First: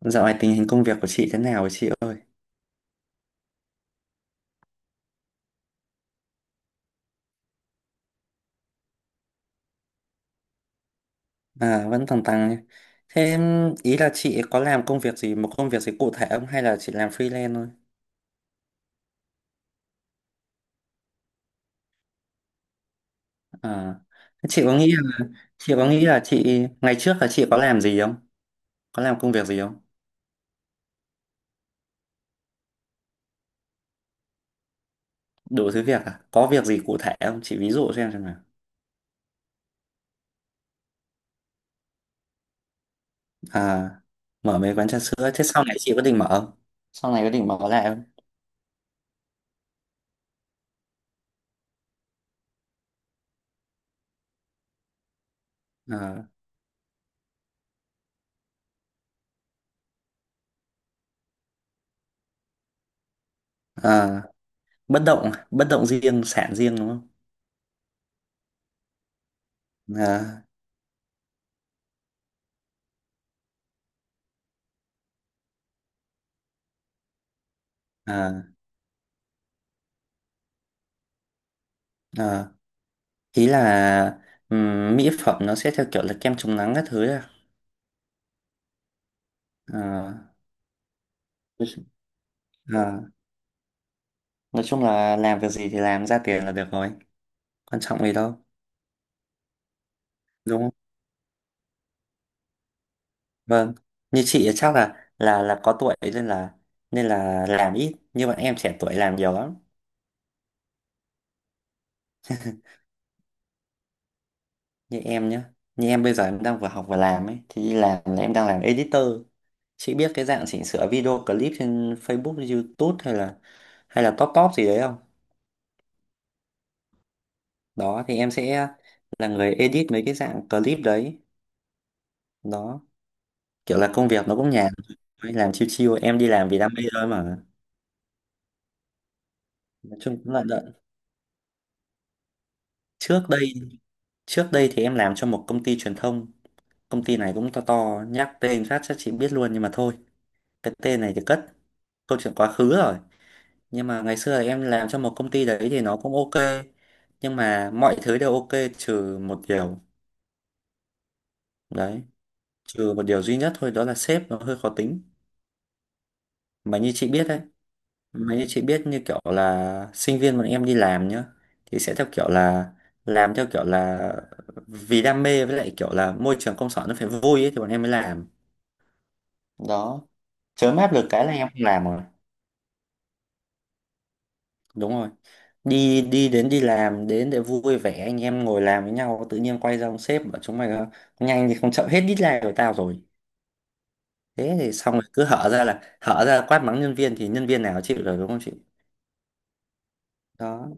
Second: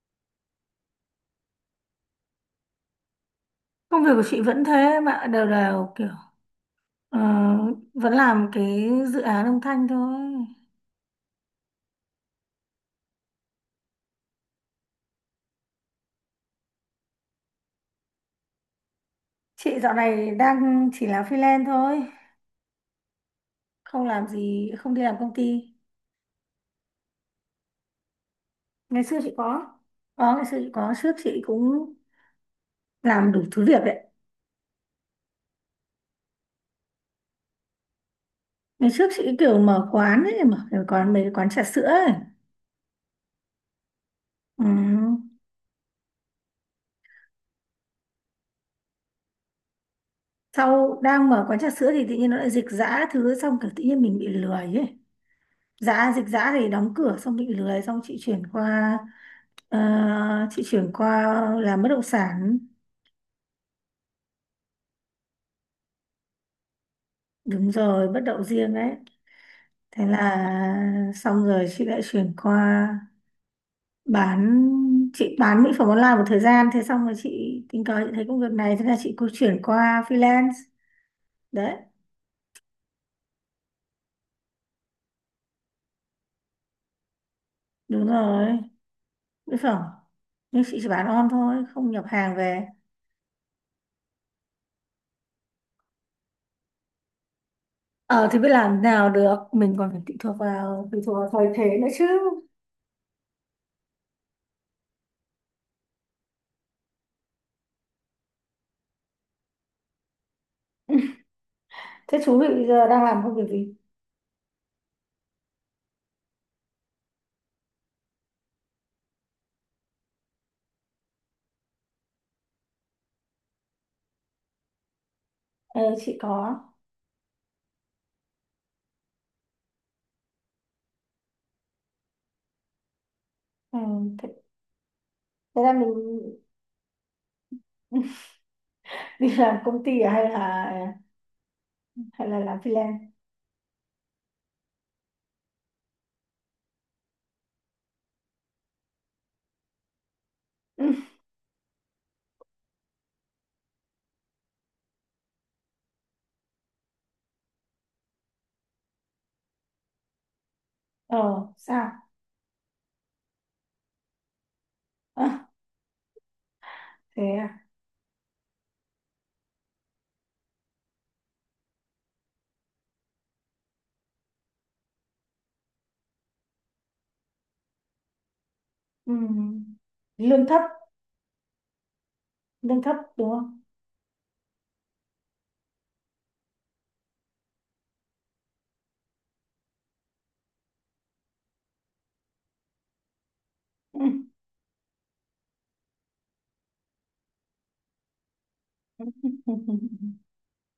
Dạo này tình hình công việc của chị thế nào rồi chị ơi? Công việc của chị vẫn thế mà đều đều kiểu ờ, vẫn làm cái dự án âm thanh thôi. À, vẫn tăng tăng nhé. Thế ý là chị có làm công việc gì, một công việc gì cụ thể không hay là chị làm freelance thôi? Chị dạo này đang chỉ làm freelance thôi, À, không làm thế chị gì, có nghĩ không đi làm là công chị ty. có nghĩ là chị ngày trước là chị có làm gì không? Có Ngày xưa làm công chị việc gì có, không? trước chị cũng làm đủ thứ việc đấy. Đủ thứ việc à? Có việc gì cụ thể không? Chị ví dụ xem nào. Ngày trước chị kiểu mở quán ấy, mở cái quán mấy cái quán trà sữa ấy. À, mở Ừ. mấy quán trà sữa. Thế sau này chị có định mở không? Sau này có định mở lại không? Sau đang mở quán trà sữa thì tự nhiên nó lại dịch giã thứ xong kiểu tự nhiên mình bị lười ấy. Dã À, dịch dã thì đóng cửa xong bị lười xong chị chuyển qua, ờ, chị chuyển qua làm bất động sản. à, bất động riêng, sản riêng đúng không? Đúng rồi, bất động riêng đấy. Thế là À, xong rồi chị lại chuyển qua bán, chị bán mỹ phẩm online một thời gian. Thế xong rồi chị tình cờ chị thấy à, công việc này, thế là chị cũng chuyển qua freelance đấy. à. Ý là mỹ phẩm nó sẽ theo kiểu là kem chống nắng các thứ à? Đúng rồi, mỹ phẩm, Ờ, nhưng chị chỉ bán on thôi, nói chung không nhập hàng về. ờ, nói chung là làm việc gì thì làm ra tiền là được rồi, quan trọng gì Ờ thì đâu, biết làm nào được, mình còn phải tùy thuộc đúng không? vào tùy thuộc vào thời thế nữa chứ. Vâng, như chị thì chắc là có tuổi nên là làm ít, như bọn em trẻ tuổi làm nhiều lắm. Thế chú bị bây giờ đang làm công việc gì? Như em nhá, như em bây giờ em đang vừa học vừa làm ấy, thì đi làm là em đang làm editor. Chị biết cái dạng chỉnh sửa video clip trên Facebook, YouTube hay là top top gì đấy không? Ờ, chị có. Đó thì em sẽ là người edit mấy cái dạng clip đấy. Đó, Ừ, kiểu là công thế, việc nó cũng nhàn thôi, làm thế chill là mình chill, em đi làm vì đam mê thôi mà. đi làm công Nói ty à? chung Hay cũng lận là đận, hay là làm freelance? trước đây trước đây thì em làm cho một công ty truyền thông. Công ty này cũng to to, nhắc tên phát chắc chị biết luôn nhưng mà thôi, cái Ừ. tên này thì cất, câu chuyện quá khứ rồi. Nhưng mà ngày xưa thì em làm cho một công ty đấy thì nó cũng ok, nhưng mà mọi thứ đều ok, trừ một điều. Ờ, sao? Đấy, trừ một điều duy nhất thôi, đó là sếp nó hơi khó tính. Ờ, Mà như chị thế biết đấy, à? mấy chị biết như kiểu là sinh viên bọn em đi làm nhá, thì sẽ theo kiểu là, làm theo kiểu là vì đam mê, với lại kiểu là môi trường công sở nó phải vui ấy thì bọn em mới làm. Ừ. Đó, Lương thấp, chớ áp lực cái là em không làm rồi. lương thấp đúng không? Đúng rồi. Đi đi đến đi làm đến để vui vẻ, anh em ngồi làm với nhau tự nhiên quay ra ông sếp bảo chúng mày nhanh thì không, chậm hết deadline của tao rồi. Ừ. Thế thì xong rồi, cứ hở ra là hở ra quát mắng nhân viên, thì nhân viên nào chịu được, đúng không chị? Đó,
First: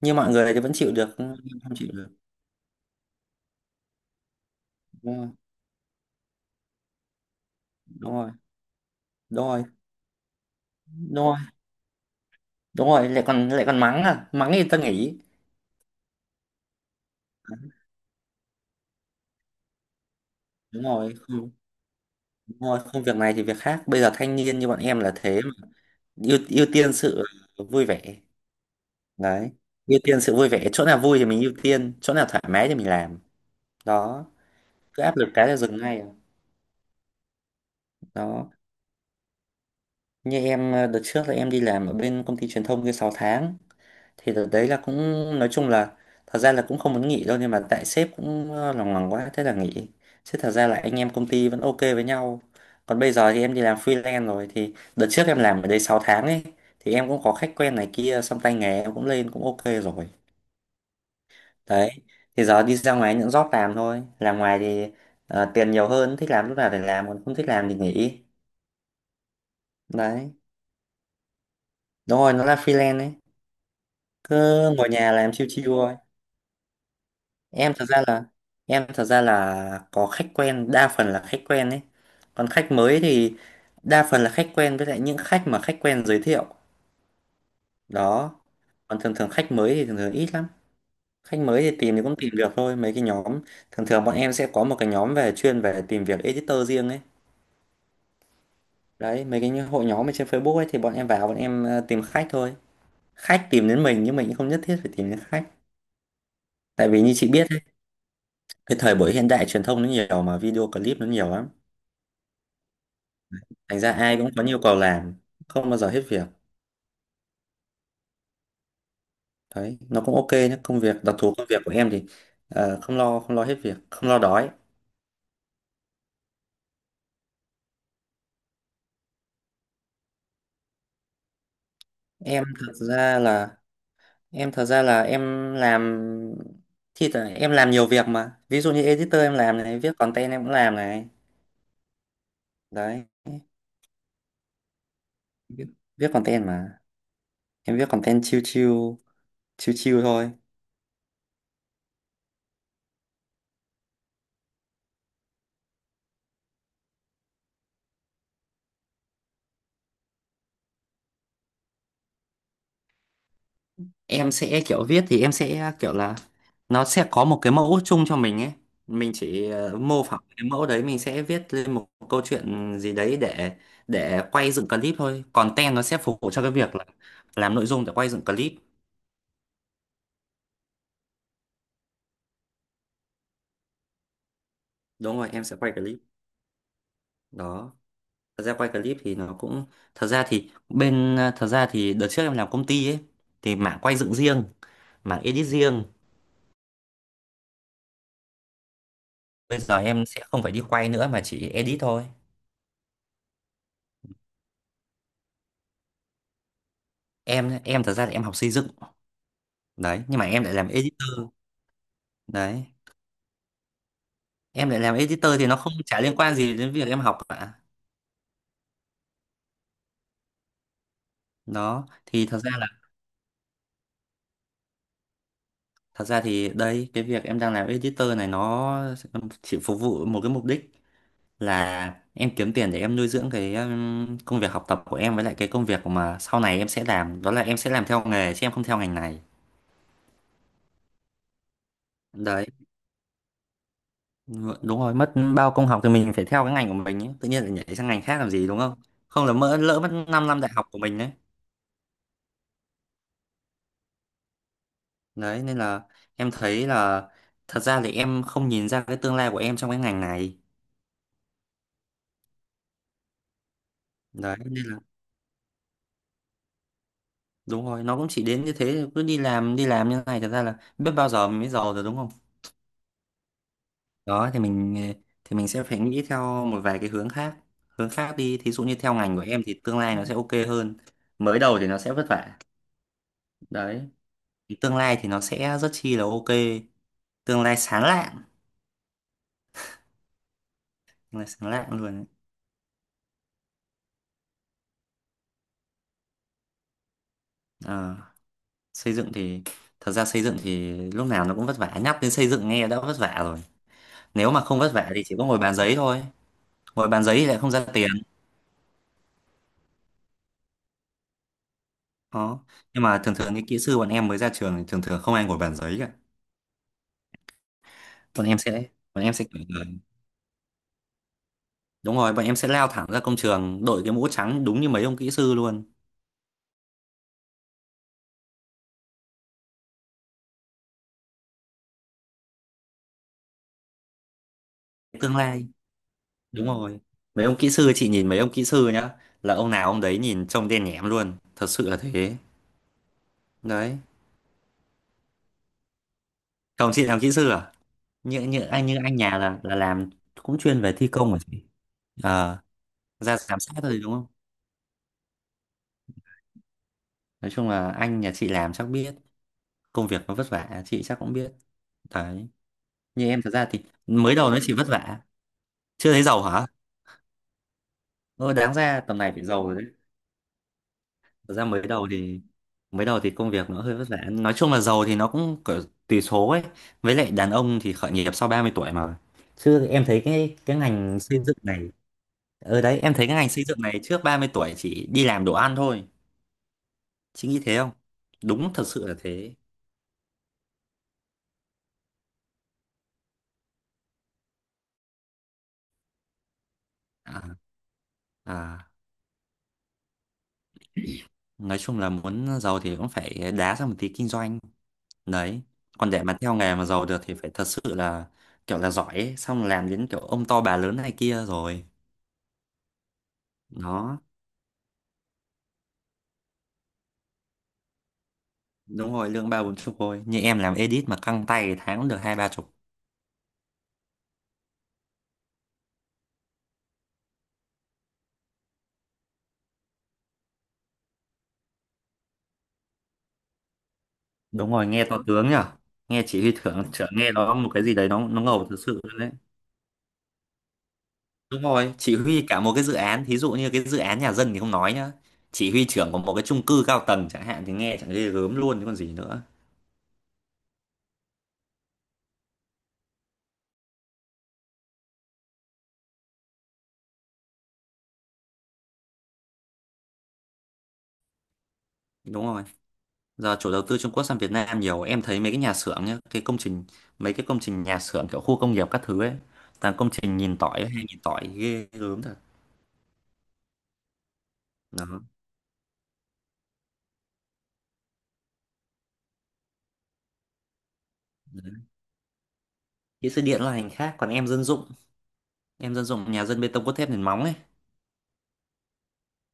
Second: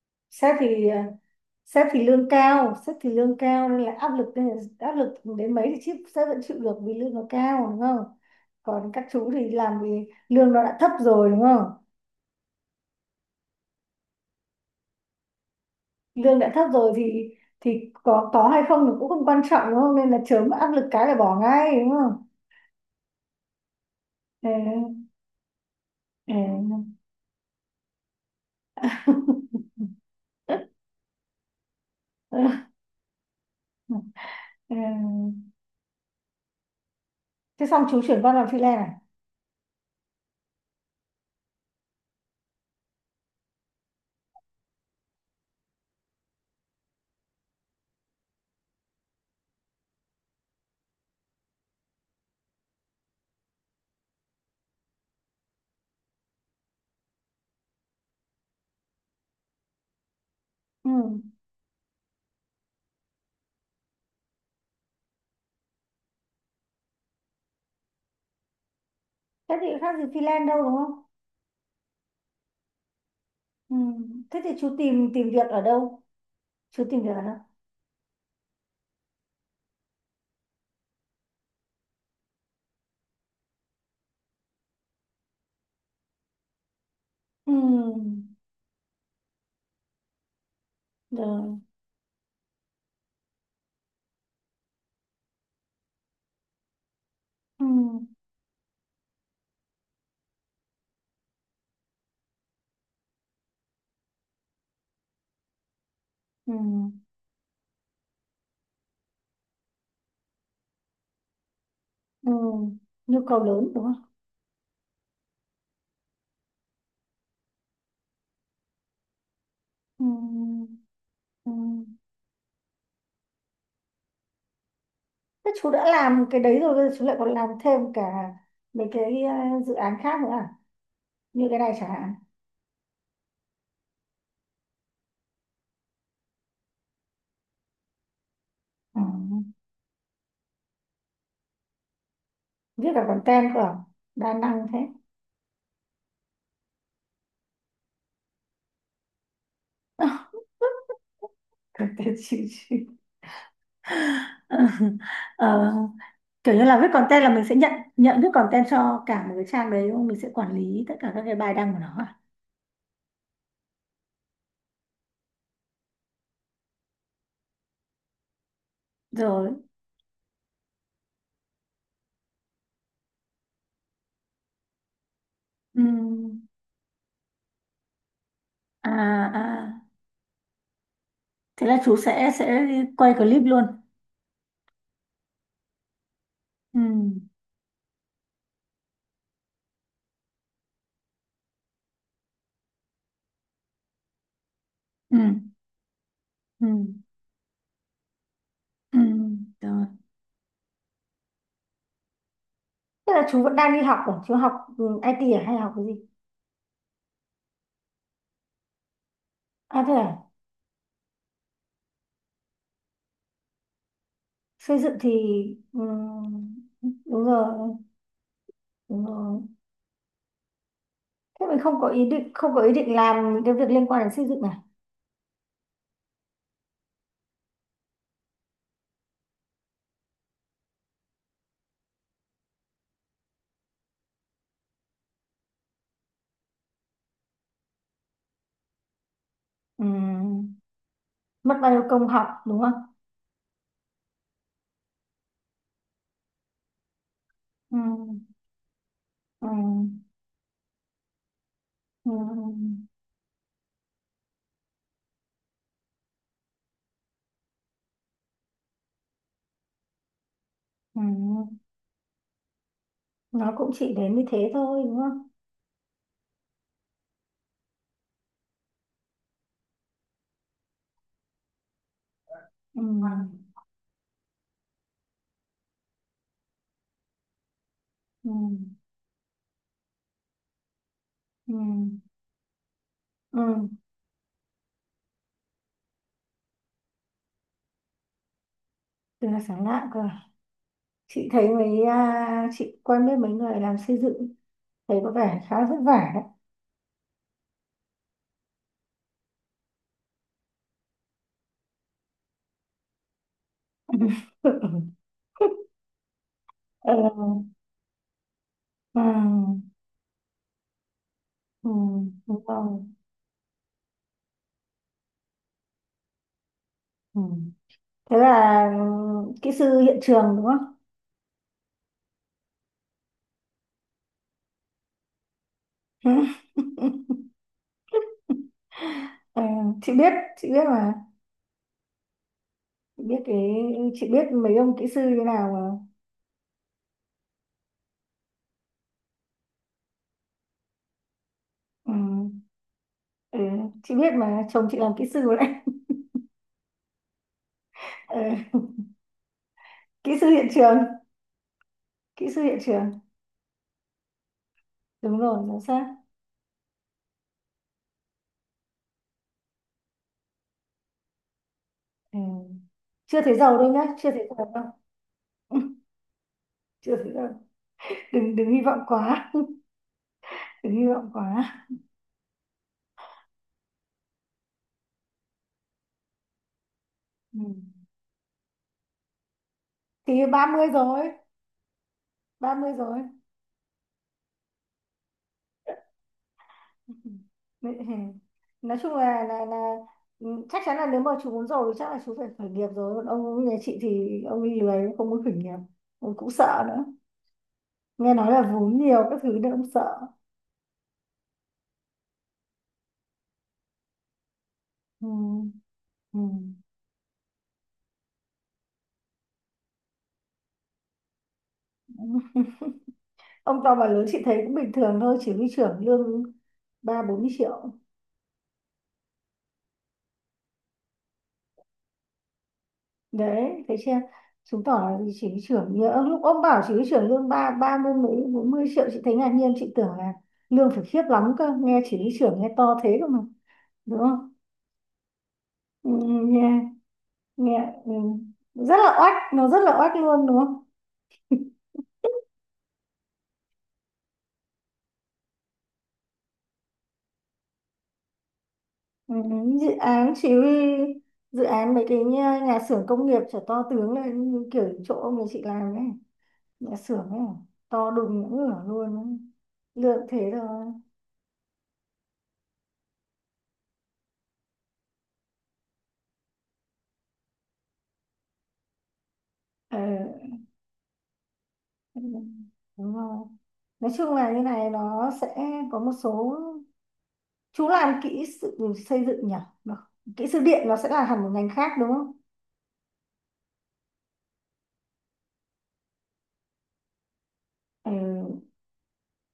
như mọi người Sếp thì vẫn thì chịu được nhưng em không sếp chịu thì được. lương cao, sếp thì lương cao nên là áp lực nên là áp lực Đúng rồi, đến mấy thì chip sếp vẫn chịu được vì lương nó cao đúng không? đúng rồi. Còn các chú Đúng thì rồi, làm vì lương nó đã thấp đúng rồi rồi, đúng không? đúng rồi lại còn mắng, à mắng thì ta nghỉ. Lương đã thấp rồi thì có hay không thì cũng không quan trọng đúng không, nên là chớm áp Đúng lực cái là rồi, bỏ không, ngay đúng không. đúng rồi, không, việc này thì việc khác, bây giờ thanh Ừ, niên như bọn em là thế mà. ừ. Ưu ưu tiên sự vui vẻ. Đấy, ưu tiên sự vui Ừ. vẻ, chỗ nào vui thì mình ưu tiên, chỗ nào thoải mái thì mình làm. Đó, cứ áp lực cái là dừng ngay à. Thế xong chú chuyển con làm Đó, freelance à? như em đợt trước là em đi làm ở bên công ty truyền thông kia 6 tháng, thì đợt đấy là cũng, nói chung là, thật ra là cũng không muốn nghỉ đâu nhưng mà tại sếp cũng lòng lòng quá thế là nghỉ, chứ thật ra là anh em công ty vẫn ok với nhau. Còn bây giờ thì em đi làm freelance rồi, thì đợt trước em làm ở đây 6 tháng ấy, thì em cũng có khách quen này kia, xong tay nghề em cũng lên, cũng ok rồi. Ừ. Đấy, thì giờ đi ra ngoài những job làm thôi, làm ngoài thì tiền nhiều hơn, thích làm lúc nào thì làm, còn không thích làm thì nghỉ. Thế thì khác gì Đấy, freelance đâu đúng không? đúng rồi, nó là freelance ấy, Ừ. Thế thì cứ chú ngồi tìm nhà tìm làm việc chill ở chill. đâu? Chú tìm việc ở đâu? Em thật ra là em thật ra là có khách quen, đa phần là khách quen ấy, còn khách mới thì đa phần là khách quen với lại những khách mà khách quen giới thiệu. Ừ. Đó, còn thường thường khách mới thì thường thường ít lắm. Khách Rồi. mới thì tìm thì cũng tìm được thôi mấy cái nhóm, thường thường bọn em sẽ có một cái nhóm về chuyên về tìm việc editor riêng ấy. Ừ. Đấy, mấy cái hội nhóm ở trên Facebook ấy thì bọn em vào, bọn em tìm khách thôi. Khách tìm đến mình, nhưng mình cũng không nhất thiết phải tìm đến khách, Ừ. tại vì như chị biết ấy, cái thời buổi hiện đại truyền thông nó nhiều mà, video clip nó nhiều lắm, Ừ. Nhu cầu lớn thành đúng ra không? ai cũng có nhiều cầu làm, không bao giờ hết việc. Đấy, nó Ừ. cũng ok nhé, công việc đặc thù, công Ừ. việc của em thì không lo, không lo hết việc, không lo đói. Thế chú đã làm cái đấy rồi, bây giờ chú lại còn làm thêm cả mấy cái dự án khác nữa à? Như cái này chẳng hạn. Em thật ra là em thật ra là em làm, thì là em làm nhiều việc mà, ví dụ như Ừ. editor em làm này, viết content em cũng làm này. Viết Đấy, cả content cơ à? Đa năng thế. viết, viết content mà, em viết content chill chill, chill chill thôi. Content chịu chịu. Ờ, kiểu như là viết content là mình sẽ nhận, nhận viết content cho cả một cái trang đấy đúng không? Mình sẽ quản lý tất cả các cái bài đăng của nó à? Em sẽ kiểu viết thì Em sẽ kiểu là nó sẽ có một cái mẫu chung cho mình ấy, mình Rồi. chỉ mô phỏng cái mẫu đấy, mình sẽ viết lên một câu chuyện gì đấy để quay dựng clip thôi. Content nó sẽ phục vụ Ừm. cho cái việc là làm nội dung để quay dựng clip. À, à. Thế là chú sẽ quay clip luôn. Đúng rồi, em sẽ quay clip. Ừ. Đó, thật ra quay clip thì nó cũng, thật ra thì đợt trước em làm công ty ấy thì mảng quay dựng riêng, Ừ. mảng edit riêng. Ừ. Ừ. Bây giờ Rồi. em sẽ không phải đi quay nữa mà chỉ edit thôi. Thế là chú vẫn đang đi học ở chú học ừ, IT à, hay học cái gì? Em thật ra thì em học xây dựng. À thế Đấy, à, nhưng mà em lại làm editor. Đấy, em xây lại làm dựng thì editor thì nó không, chả liên quan gì ừm, đến việc em học đúng cả. rồi, đúng rồi. Thế mình không Đó có ý thì định thật ra không có là, ý định làm những cái việc liên quan đến xây dựng này. thật ra thì đây, cái việc em đang làm editor này nó chỉ phục vụ một cái mục đích, là em kiếm tiền để em nuôi dưỡng cái công việc học tập của em, với lại cái công việc mà sau này em sẽ làm, đó là em sẽ làm theo nghề chứ em không theo ngành này. Ừm, mất bao nhiêu công học Đấy, đúng không? đúng rồi, mất bao công học thì mình phải theo cái ngành của mình ấy, tự nhiên lại nhảy sang ngành khác Ừm, làm gì, đúng không? Không là mỡ ừm, mất 5 năm đại học của mình đấy. ừm, Đấy nên là, em thấy là, thật ra thì em không nhìn ra cái tương lai của em trong cái ngành này. ừm. Nó cũng chỉ đến như Đấy thế nên là, thôi đúng không? đúng rồi, nó cũng chỉ đến như thế, cứ đi làm như thế này thật ra là biết bao giờ mình mới giàu rồi, đúng không? Ừm, Đó thì mình, thì mình sẽ phải nghĩ theo một vài cái hướng khác đi, thí dụ như ừm, theo ngành của em thì tương lai nó sẽ ok hơn. Mới đầu thì nó sẽ ừm, vất vả. ừm. Đấy. Tương lai thì nó sẽ rất chi là ok, tương lai sáng lạng, Từ là sáng lạ cơ. À? tương lai Chị thấy sáng lạng mấy luôn. à, chị quen biết mấy người làm xây dựng, thấy có vẻ khá là vất vả. Đấy, xây dựng thì, thật ra xây dựng thì lúc nào nó cũng vất vả, nhắc đến xây dựng nghe đã vất vả rồi. Nếu mà không vất vả Ừ. thì chỉ có ngồi bàn giấy thôi, ngồi Ừ. bàn giấy thì lại không ra tiền. Ừ. Đúng Đó, rồi. nhưng mà thường thường những kỹ sư bọn em mới ra trường thì thường thường không ai ngồi bàn giấy cả. Ừ. Thế bọn em là sẽ bọn em sẽ ừ, kiểu kỹ là- sư hiện trường đúng không? Đúng rồi, bọn em sẽ lao thẳng ra công trường, đội cái mũ trắng đúng như mấy ông kỹ sư luôn. Ờ, chị biết mà. Chị biết cái, chị biết mấy ông kỹ sư Tương như lai, nào mà. đúng rồi, mấy ông kỹ sư, chị nhìn mấy ông kỹ sư nhá, là ông nào ông đấy nhìn trông đen nhẻm luôn, thật sự là Ừ. thế. Ừ. Đấy, Chị biết mà chồng chị làm kỹ sư đấy. chồng chị làm kỹ sư à? như Ừ. như anh như anh nhà là làm Kỹ sư cũng hiện chuyên về trường, thi công hả chị? kỹ Ờ, sư hiện trường. ra giám sát thôi đúng không? Đúng rồi, giám sát. Nói chung là anh nhà chị làm chắc biết, công việc nó vất vả chị chắc cũng biết. Ừ. Đấy, như Chưa em thật thấy ra giàu thì đâu nhá, chưa mới thấy đầu nó giàu chỉ đâu. vất vả. Chưa thấy giàu hả? Chưa thấy giàu. Ờ, Đừng đừng Đáng hy vọng ra tầm này phải quá, giàu rồi đấy. đừng hy vọng Thật ra quá. mới đầu thì, mới đầu thì công việc nó hơi vất vả, nói chung là giàu thì nó cũng kiểu, tùy số ấy. Với lại đàn Ừ. ông thì khởi nghiệp sau 30 tuổi mà, chứ em thấy Thì cái ba cái mươi ngành rồi. xây dựng này, Ba ở mươi đấy em rồi. thấy cái ngành xây dựng này trước 30 tuổi chỉ đi làm đồ ăn thôi. Chị nghĩ thế không? Đúng thật Nói sự chung là là thế. là ừ, chắc chắn là nếu mà chú muốn giàu thì chắc là chú phải khởi nghiệp rồi, còn ông như nhà chị thì ông đi lười, ông không muốn khởi nghiệp, ông cũng sợ nữa, À, nghe nói là à, vốn nhiều các thứ nên ông sợ. nói chung là muốn giàu thì cũng phải đá ra một tí kinh doanh. Ừ. Đấy. Còn để mà Ừ. theo nghề mà giàu được thì phải thật sự là kiểu là giỏi ấy. Xong làm đến kiểu ông to bà lớn này kia rồi. Ông to bà Đó. lớn chị thấy cũng bình thường thôi, chỉ huy trưởng lương ba bốn mươi triệu. Đúng rồi, lương ba bốn chục thôi. Như em làm edit mà căng tay tháng cũng được hai ba chục. Đấy thấy chưa, chứng tỏ là chị cái trưởng nhớ lúc ông bảo chỉ cái trưởng lương ba ba mươi mấy bốn mươi triệu, chị thấy ngạc nhiên, chị tưởng là lương phải khiếp lắm cơ, nghe chỉ cái trưởng nghe to thế cơ mà, đúng không. Đúng rồi, nghe to tướng nhở. Ừ, Nghe ừ, chỉ huy nghe thưởng trưởng, nghe nó một cái nghe gì đấy ừ. nó ngầu thật Rất sự là đấy. oách, nó rất là oách luôn đúng không. Đúng rồi, chỉ huy cả một cái dự án, thí dụ như cái dự án nhà dân thì không nói nhá. Chỉ huy trưởng của một cái chung cư cao tầng chẳng hạn thì nghe chẳng ghê gớm luôn, chứ còn gì Ừ, nữa. ừ. Dự án chỉ huy, dự án mấy cái nhà, nhà xưởng công nghiệp trở to tướng lên như kiểu chỗ ông nhà chị làm ấy, nhà xưởng ấy, to đùng ngửa luôn ấy. Lương thế rồi. Đúng rồi. Giờ chủ đầu tư Trung Quốc sang Việt Nam nhiều, em thấy mấy cái nhà xưởng nhá, cái công trình, mấy cái công trình nhà xưởng kiểu khu công nghiệp các thứ ấy, toàn Ờ, công trình nhìn tỏi, hay nhìn tỏi ghê ừ, gớm thật. đúng rồi. Nói chung là như này Đó. nó sẽ có một số chú làm kỹ sự xây dựng nhỉ. Được. Kỹ sư điện nó sẽ là hẳn một ngành Đấy. khác đúng không. Kỹ sư điện là ngành khác, còn em dân dụng nhà dân bê tông cốt thép nền móng ấy. Ừ,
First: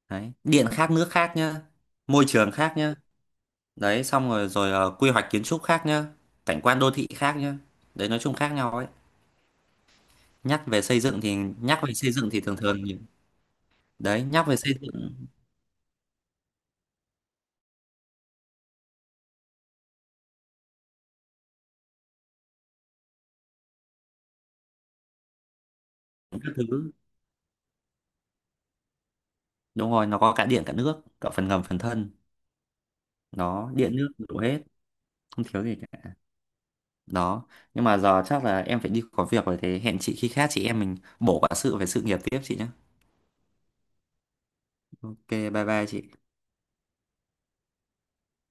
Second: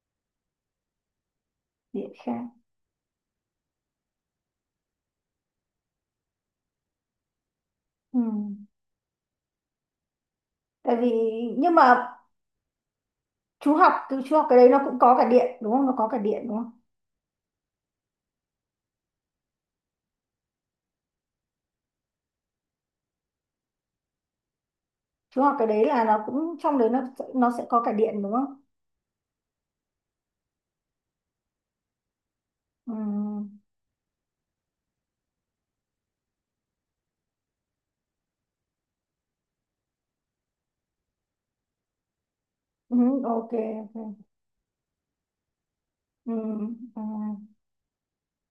Đấy. Điện khác, nước khác nhá, điện môi khác. trường khác nhá. Đấy, xong rồi rồi ờ, quy hoạch kiến trúc khác nhá, cảnh quan đô thị khác nhá. Đấy, nói Ừ. chung khác nhau ấy. Nhắc về Tại xây vì dựng thì, nhưng mà thường thường những- chú học từ đấy, chú học nhắc về cái đấy xây nó cũng dựng có cả điện đúng không, nó có cả điện đúng không, chú học cái đấy là nó các cũng trong đấy thứ, nó sẽ có cả điện đúng không. đúng rồi, nó có cả điện cả nước, cả phần ngầm phần thân, Ừ. nó điện nước đủ hết, không thiếu gì cả. Đó, nhưng mà giờ chắc là em phải đi có việc rồi, thế hẹn chị khi khác, chị em mình bổ quả sự về sự nghiệp tiếp chị nhé. Ừ, ok, ok. Ok, bye bye chị. Ừ. Ừ.